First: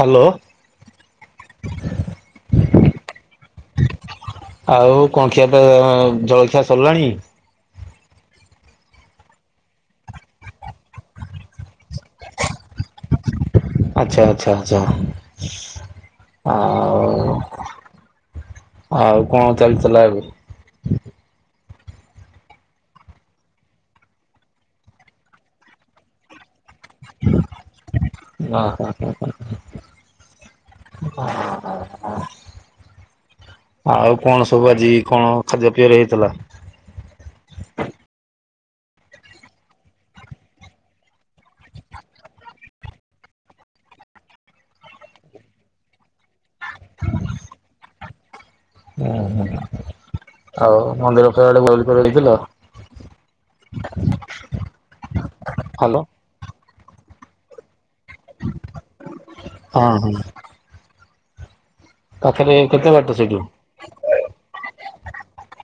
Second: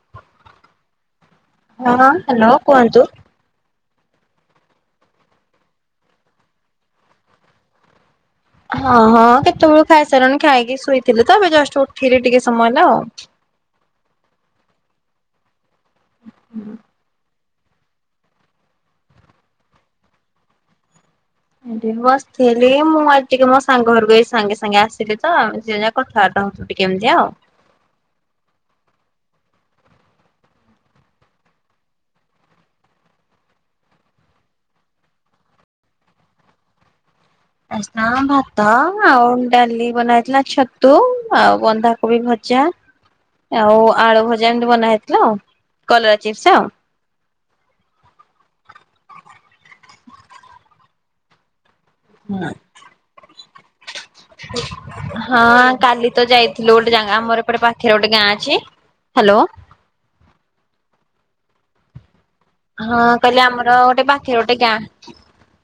[inaudible] Hello. ହଁ hello କୁହନ୍ତୁ। ଆଉ କଣ ଖିଆପିଆ ଆ ଜଳଖିଆ ସରିଲାଣି? ହଁ ହଁ କେତେବେଳୁ ଖାଇସାରିଲଣି ଖାଇକି ଶୋଇଥିଲେ ତ ଏବେ ଜଷ୍ଟ ଉଠିଲି ଟିକେ ସମୟଲା ଆଉ। ଆଛା -ଆଚ୍ଛା -ଆଛା- ଆଉ ଆଉ କଣ ଚାଲିଥିଲା ଏବେ? ବସିଥିଲି ମୁଁ ଆଜି ଟିକେ ମୋ ସାଙ୍ଗ ଘରକୁ ଏ ସାଙ୍ଗେ ସାଙ୍ଗେ ଆସିଲି ତ ଯେଯା କଥାବାର୍ତ୍ତା ହୋଉଥିଲୁ। କେମିତି ଆଉ? [unintelligible] ଆଉ କଣ ସବୁ ଆଜି କଣ ଖାଦ୍ୟ ପିୟରେ ହେଇଥିଲା? [unintelligible] ଭାତ ଆଉ ଡାଲି ବନେଇଥିଲା ଛତୁ ଆଉ ବନ୍ଧାକୋବି ଭ ଚା। ଆଉ ଆଳୁ ଭଜା ଏମତି ବନା ହେଇଥିଲା କଲରା ଚିପ୍ସସ। [inaudible] ଆଉ ମନ୍ଦିର ଖଆଡେ ବୁଲି ବୁଲା ଯାଇଥିଲ? ହଁ ହ୍ୟାଲୋ କାଲି ତ ଯାଇଥିଲୁ ଗୋଟେ ଜାଗା ଆମର ଏପଟେ ଗୋଟେ ଗାଁ ଅଛି ହ୍ୟାଲୋ। ହଁ ହଁ ପାଖରେ କେତେ ହଁ ବାଟ କହିଲି ସେଇଠୁ? ଆମର ଗୋଟେ ବାଖେ ଗୋଟେ ଗାଁ।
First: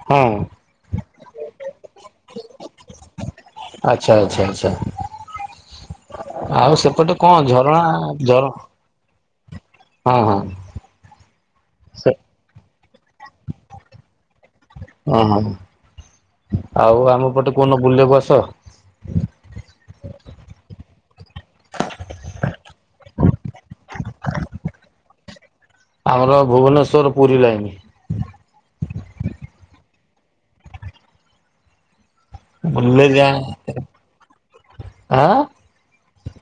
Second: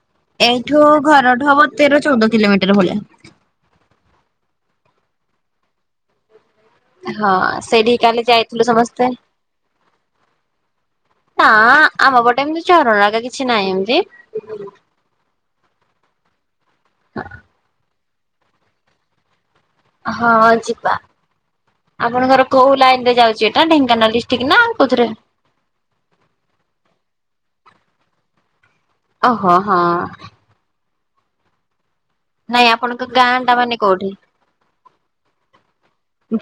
ହଁ ଏଇଠୁ ଘରଠୁ ହବ ତେର ଚଉଦ କିଲୋମିଟର ଭଳିୟା। ଆଚ୍ଛା ଆଚ୍ଛା ଆଚ୍ଛା। ଆଉ ସେପଟେ ହଁ କଣ ଝରଣା ଝର ହଁ ହଁ ନାଁ ସେ ଆମ ପଟେ ଏମିତି ଝରଣା ହେକା କିଛି ନାହିଁ ଏମତି। ଓହୋ ଆଉ ଆମ ପଟେ କୋଉଦିନ ବୁଲିବାକୁ ଆ [inaudible] ହଁ ଯିବା। ଆପଣଙ୍କର କୋଉ ଲାଇନ ରେ ଯାଉଛି ଏଟା ଢେଙ୍କାନାଳ ଡିଷ୍ଟିକ ନାଁ ଆଉ କୋଉଥିରେ? ଆମର ଭୁବନେଶ୍ଵର ପୁରୀ ଲାଇନ। ଓହୋ ହଁ। ନାଇଁ ଆପଣଙ୍କ ବୁଲିଲେ ଯାହା ଗାଁ ଟା ମାନେ କୋଉଠି? ଆଁ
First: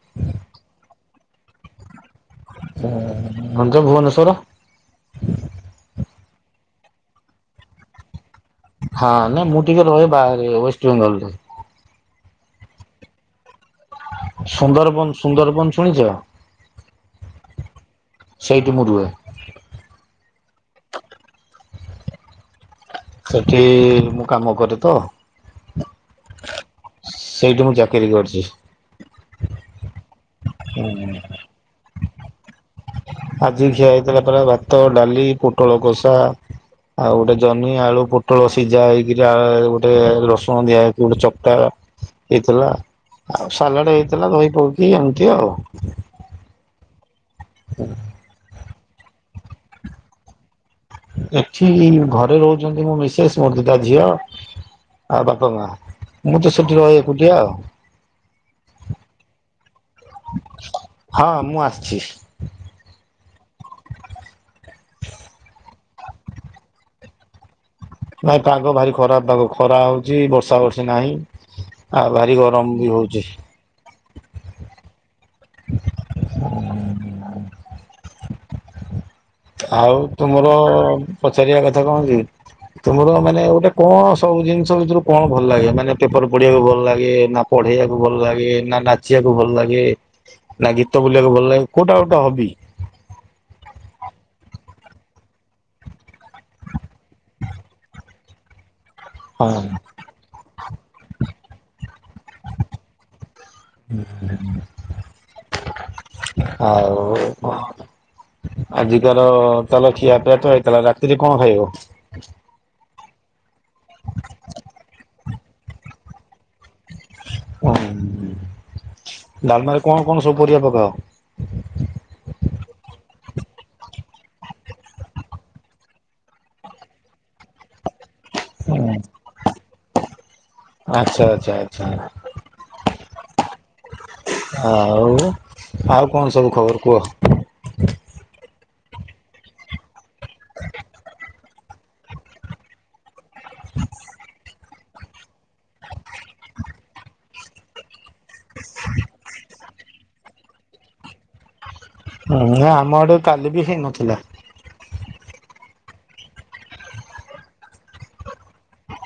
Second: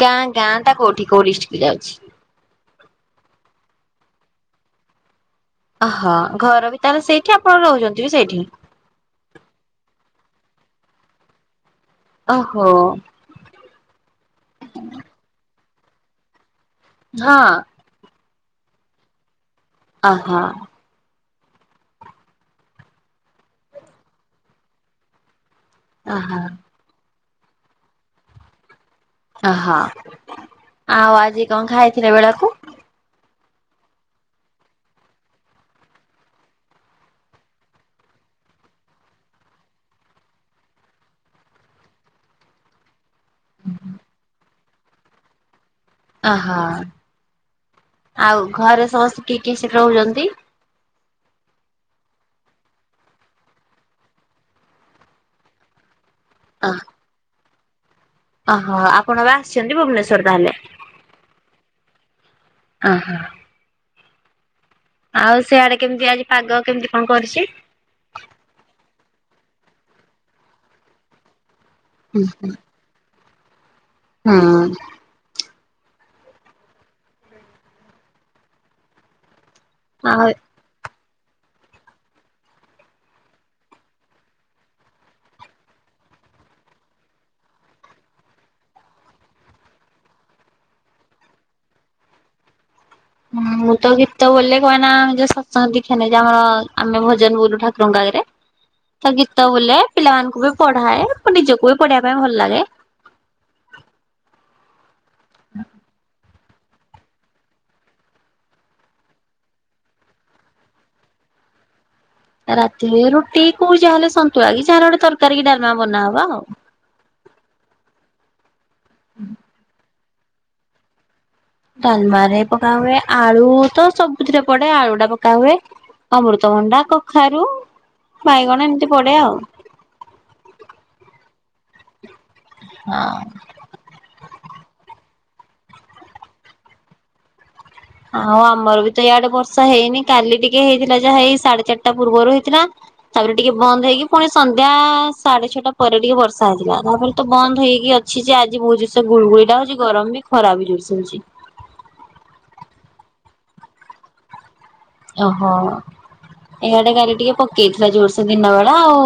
ଗାଁ ଗାଁ ଟା କଉଠି କୋଉ ଡିଷ୍ଟିକ ଯାଉଛି? [inaudible] ମଞ୍ଚ ଭୁବନେଶ୍ୱର। ହଁ ଘର ବି ତାର ସେଇଠି ଆପଣ ରହୁଛନ୍ତି ବି ସେଇଠି? ହଁ ନା ମୁଁ ଟିକେ ଓ ହୋ। ସୁନ୍ଦରବନ ସୁନ୍ଦରବନ ଶୁଣିଛ? ହଁ। ସେଇଠି ମୁଁ ରୁହେ। ଅ ହୋ। ସେଠି ମୁଁ କାମକରେ ତ। ଓ ହୋ। ସେଇଠି ମୁଁ ଚାକିରି କରିଚି। ଓ ହଁ ଆଉ ହୁଁ ଆଜି କଣ ଖାଇଥିଲେ? [unintelligible] ଆଜି ଖିଆ ହେଇଥିଲା ପରା ଭାତ, ଡାଲି, ପୋଟଳ କଷା ଆଉ ଗୋଟେ ଜହ୍ନି ଆଳୁ ପୋଟଳ ସିଝା ହେଇକିରି ଆ ଗୋଟେ ରସୁଣ ଦିଆ ହେଇକି ଗୋଟେ ଚକଟା। ହେଇଥିଲା ଆଉ ସାଲାଡ ହେଇଥିଲା ଦହି ପକେଇ ଏମିତି ଆଉ। ଆହା ଆଉ ଘରେ ସମସ୍ତେ କିଏ କିଏ ସେଠି ରହୁଛନ୍ତି? ଏଠି ଘରେ ରହୁଛନ୍ତି ମୋ ମିସେଶ ମୋର ଦିଇଟା ଝିଅ। ଆଉ ବାପା ମା ମୁଁ ତ ସେଠି ରହେ ଏକୁଟିଆ ଆଉ। ଆହା ଆପଣ ଏବେ ଆସିଛନ୍ତି ଭୁବନେଶ୍ଵର ତାହେଲେ। [unintelligible] ଆ ହା। ଆଉ ସିଆଡେ କେମିତି ଆଜି ପାଗ କେମିତି କଣ କରିଛି? ଖରା ପାଗ ଖରା ହେଉଛି ବର୍ଷା ବର୍ଷି ନାହିଁ ଆଉ ଭାରି ଗରମ ବି ହେଉଛି। ହୁଁ। [unintelligible] ଆଉ ତୁମର। ପଚାରିବା କଥା କଣ କି ତୁମର ମାନେ ଗୋଟେ କଣ ସବୁ ଜିନିଷ ଭିତରୁ କଣ ଭଲ ଲାଗେ ମାନେ କେ ପାଠ ପଢ଼ିବାକୁ ଭଲ ଲାଗେ ନା ପଢ଼େଇଆକୁ ଭଲ ଲାଗେ ନା ନାଚିଆକୁ ଭଲ ଲାଗେ? ନା ଗୀତ ବୋଲିବାକୁ ଭଲ ଲାଗେ କୋଉଟା ଗୋଟେ ହବି? ହଁ ମୁଁ ତ ଗୀତ ବୋଲେ କାହିଁକି ନା ଯୋଉ ସତସଙ୍ଗ ଦୀକ୍ଷା ନେଇଛି ଆମର ଆମେ ଭଜନ ବୋଲୁ ଠାକୁରଙ୍କ ଆଗରେ। [inaudible] ମୁଁ ତ ଗୀତ ହଁ ବୋଲେ ପିଲାମାନଙ୍କୁ ବି ପଢ଼ାଏ ମୁଁ ନିଜକୁ ବି ପଢ଼ିବା ପାଇଁ ଭଲ ଲାଗେ। [inaudible] [inaudible] ଆଉ କଣ। ଆଜିକାର ତାହେଲେ ଖିଆପିଆ ତ ହେଇଥିଲା, ରାତିରେ କଣ ଖାଇବ? ରାତିରେ ରୁଟିକୁ ଯାହାହେଲେ ସନ୍ତୁଳା କି ଯାହାହେଲେ ଗୋଟେ ତରକାରୀ କି ଡାଲମା ବନା ହବ ଆଉ। ଉଁ ଡାଲମାରେ କଣ କଣ ସବୁ ପରିବା ପକାଅ? ଡାଲମାରେ ପକା ହୁଏ ଆଳୁ ତ ସବୁ ସେଥିରେ ପଡେ ଆଳୁଟା ପକା ହୁଏ ଅମୃତଭଣ୍ଡା, କଖାରୁ ବାଇଗଣ ଏମିତି ପଡେ ଆଉ। ଆଚ୍ଛା ଆଚ୍ଛା ଆଚ୍ଛା ହଁ। ଆଉ। ଆଉ କଣ ସବୁ ଖବର କୁହ? ଆଉ ଆମର ବି ତ ଇଆଡେ ବର୍ଷା ହେଇନି କାଲି ଟିକେ ହେଇଥିଲା ଯାହା ହେଇ ସାଢେ଼ ଚାରିଟା ତା ପୂର୍ବରୁ ହେଇଥିଲା ତାପରେ ଟିକେ ବନ୍ଦ ହେଇକି, ପୁଣି ସନ୍ଧ୍ୟା ସାଢେ ଛଅଟା ପରେ ଟିକେ ବର୍ଷା ହେଇଥିଲା। ତାପରେ ତ ବନ୍ଦ ହେଇକି ଅଛି ଯେ ଆଜି ବହୁତ ଜୋର୍ ସେ ଗୁଳଗୁଳିଟା ହଉଛି। ଗରମ ବି ଖରା ବି ଜୋର୍ ସେ ହଉଛି। ହଁ ଆମ ଆଡେ କାଲି ବି ହେଇନଥିଲା। ଓ ହୋ। ଇଆଡେ କାଲି ଟିକେ ପକେଇ ଥିଲା ଜୋରସେ ଦିନ ବେଳା ଆଉ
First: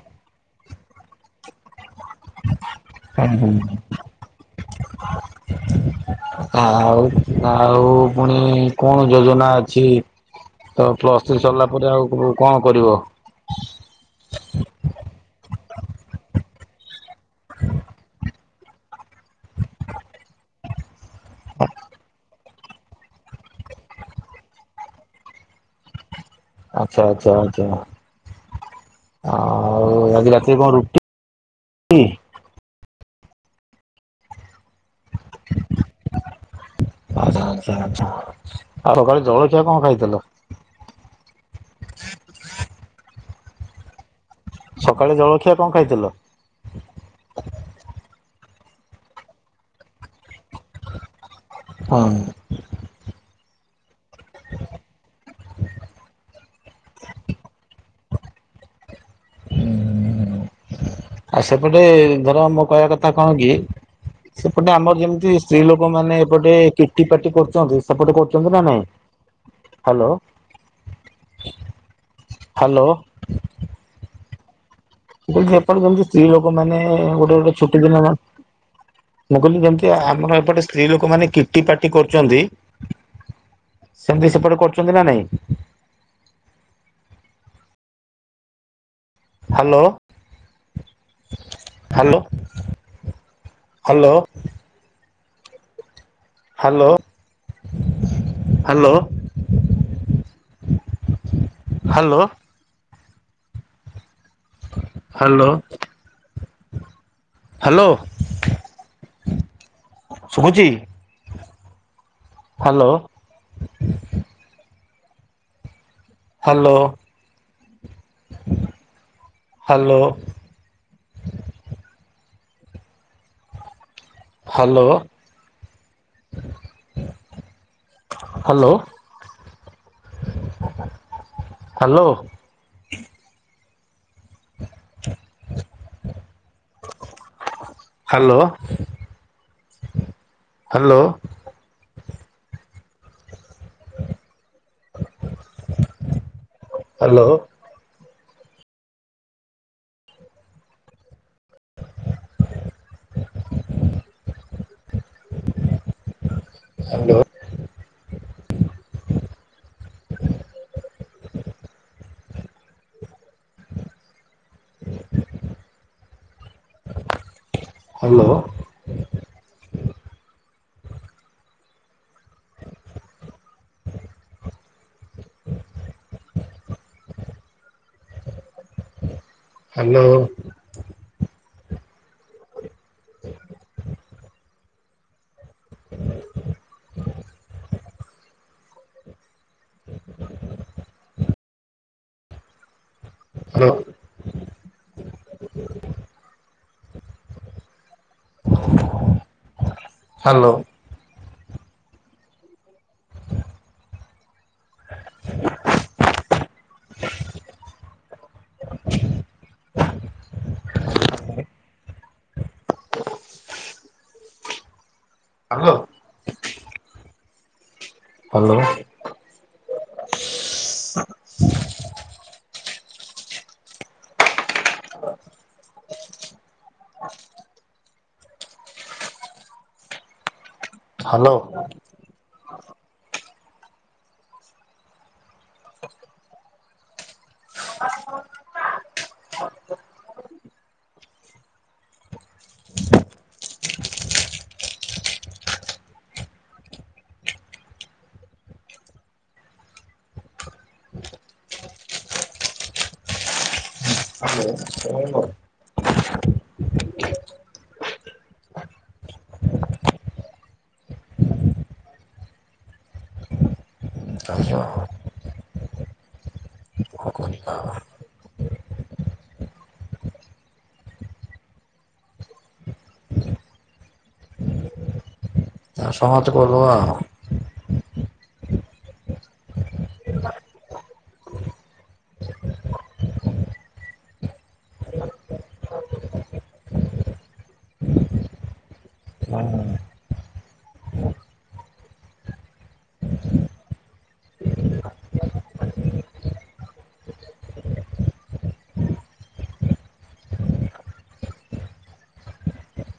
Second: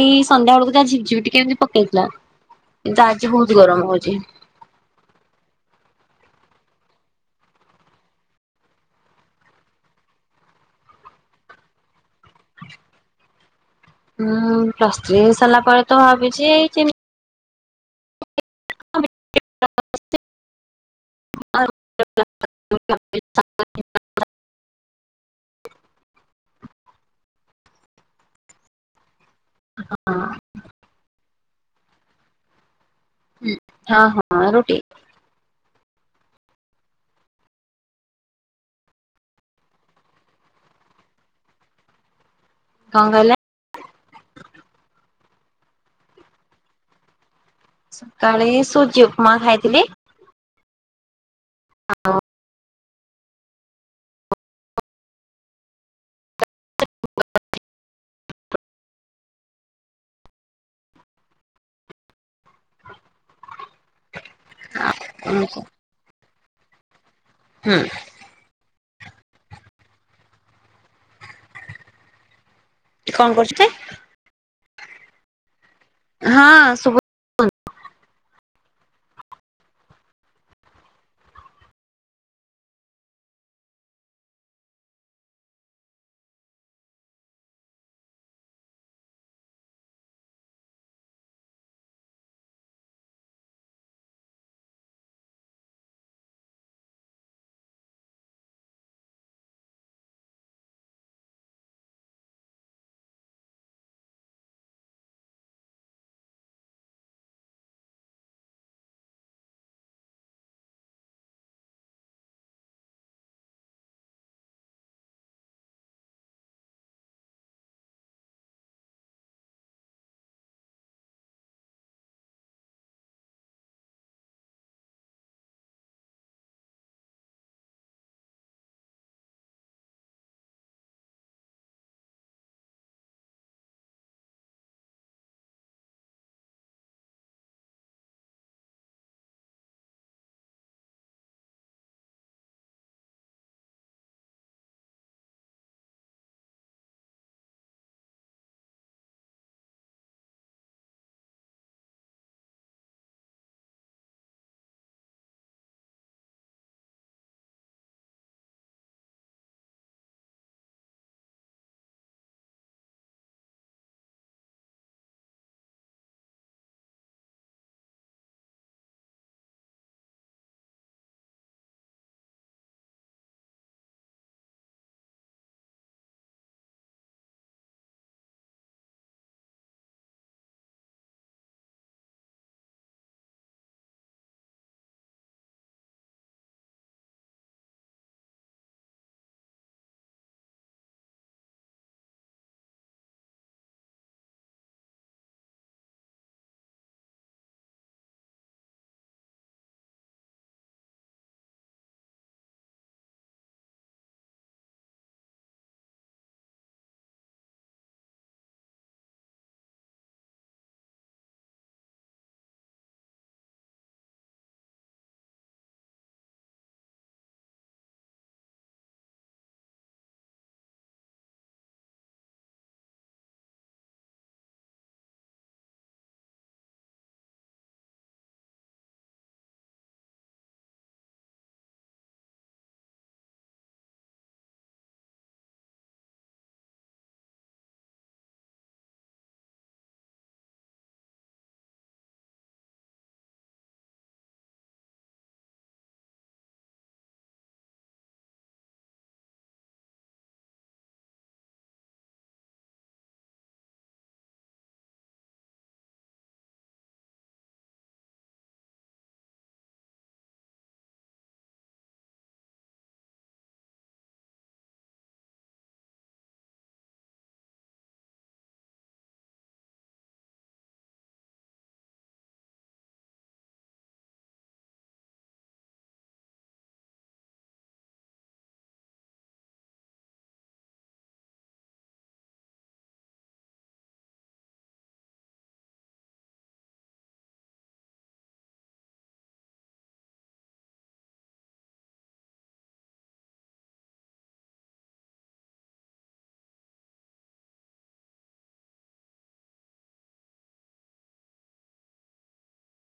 ଏଇ ସନ୍ଧ୍ୟା ବେଳକୁ ତ ଝିପ୍ ଝିପ୍ ଟିକେ ଏମିତି ପକ୍ ହେଇଥିଲା କିନ୍ତୁ ଆଜି ବହୁତ ଗରମ ହଉଛି। ଆଉ ଆଉ ଫୁଣି କଣ ଯୋଜନା ଅଛି। ତ ପ୍ଲସ୍ ଥ୍ରୀ ସରିଲା ପରେ ଆଉ କଣ କଣ କରିବ? ଉଁ ପ୍ଲସ ଥ୍ରୀ [unintelligible] ଭାବିଛି କି [unintelligible] [unintelligible] [unintelligible] ଆଚ୍ଛା ଆଚ୍ଛା ଆଚ୍ଛା। ଆଉ ଆଜି ରାତିରେ କଣ ରୁଟି? ହୁଁ ହଁ ହଁ ରୁଟି। [inaudible] ଆଛା ଆଛା ଆଛା ଆଉ ସଖାଳେ ଜଳଖିଆ କଣ ଖାଇଥିଲ? [inaudible] କଣ କହିଲେ? [inaudible] ସକାଳେ ଜଳଖିଆ କଣ ଖାଇଥିଲ? ସକାଳେ ସୁଜି ଉପମା ଖାଇଥିଲି। ହୁଁ ଆଉ ସେପଟେ ଧର ମୋ କହିବା କଥା କଣ କି ସେପଟେ ଆମର ଯେମିତି ସ୍ତ୍ରୀ ଆପଣଙ୍କୁ ଲୋକ ମାନେ ଏପଟେ କିଟି ପାଟି କରୁଛନ୍ତି ହୁଁ ସେପଟ କରୁଛନ୍ତି ନା ନାଇଁ? ହ୍ୟାଲୋ [inaudible] କଣ କରୁଛନ୍ତି? ମୁଁ କହିଲି ଏପଟେ ଯେମତି ସ୍ତ୍ରୀ ହଁ ଲୋକ ମାନେ ଶୁଭ ଗୋଟେ ଗୋଟେ ଛୁଟି ଦିନ ମୁଁ କହିଲି ଯେମିତି ଆମର ଏପଟେ ସ୍ତ୍ରୀ ଲୋକମାନେ କିଟି ପାଟି କରୁଛନ୍ତି ସେମିତି ସେପଟେ କରୁଛନ୍ତି ନା ନାଇଁ? [inaudible] Hello, hello, hello, hello, hello, [inaudible] hello, hello, [inaudible] hello, ଶୁଭୁଚି? Hello, [inaudible] hello, [inaudible] hello, [inaudible] hello, [inaudible] [inaudible] hello, [inaudible] [inaudible] hello, [inaudible] [inaudible] [inaudible] hello, [inaudible] [inaudible] hello, [inaudible] hello, [inaudible] [inaudible] hello, [inaudible] [inaudible] hello, [inaudible] hello, [inaudible] [inaudible] [inaudible] hello, hello, hello, hello, hello hello ଆ ସମାପ୍ତ କରିଦବା ଆଉ।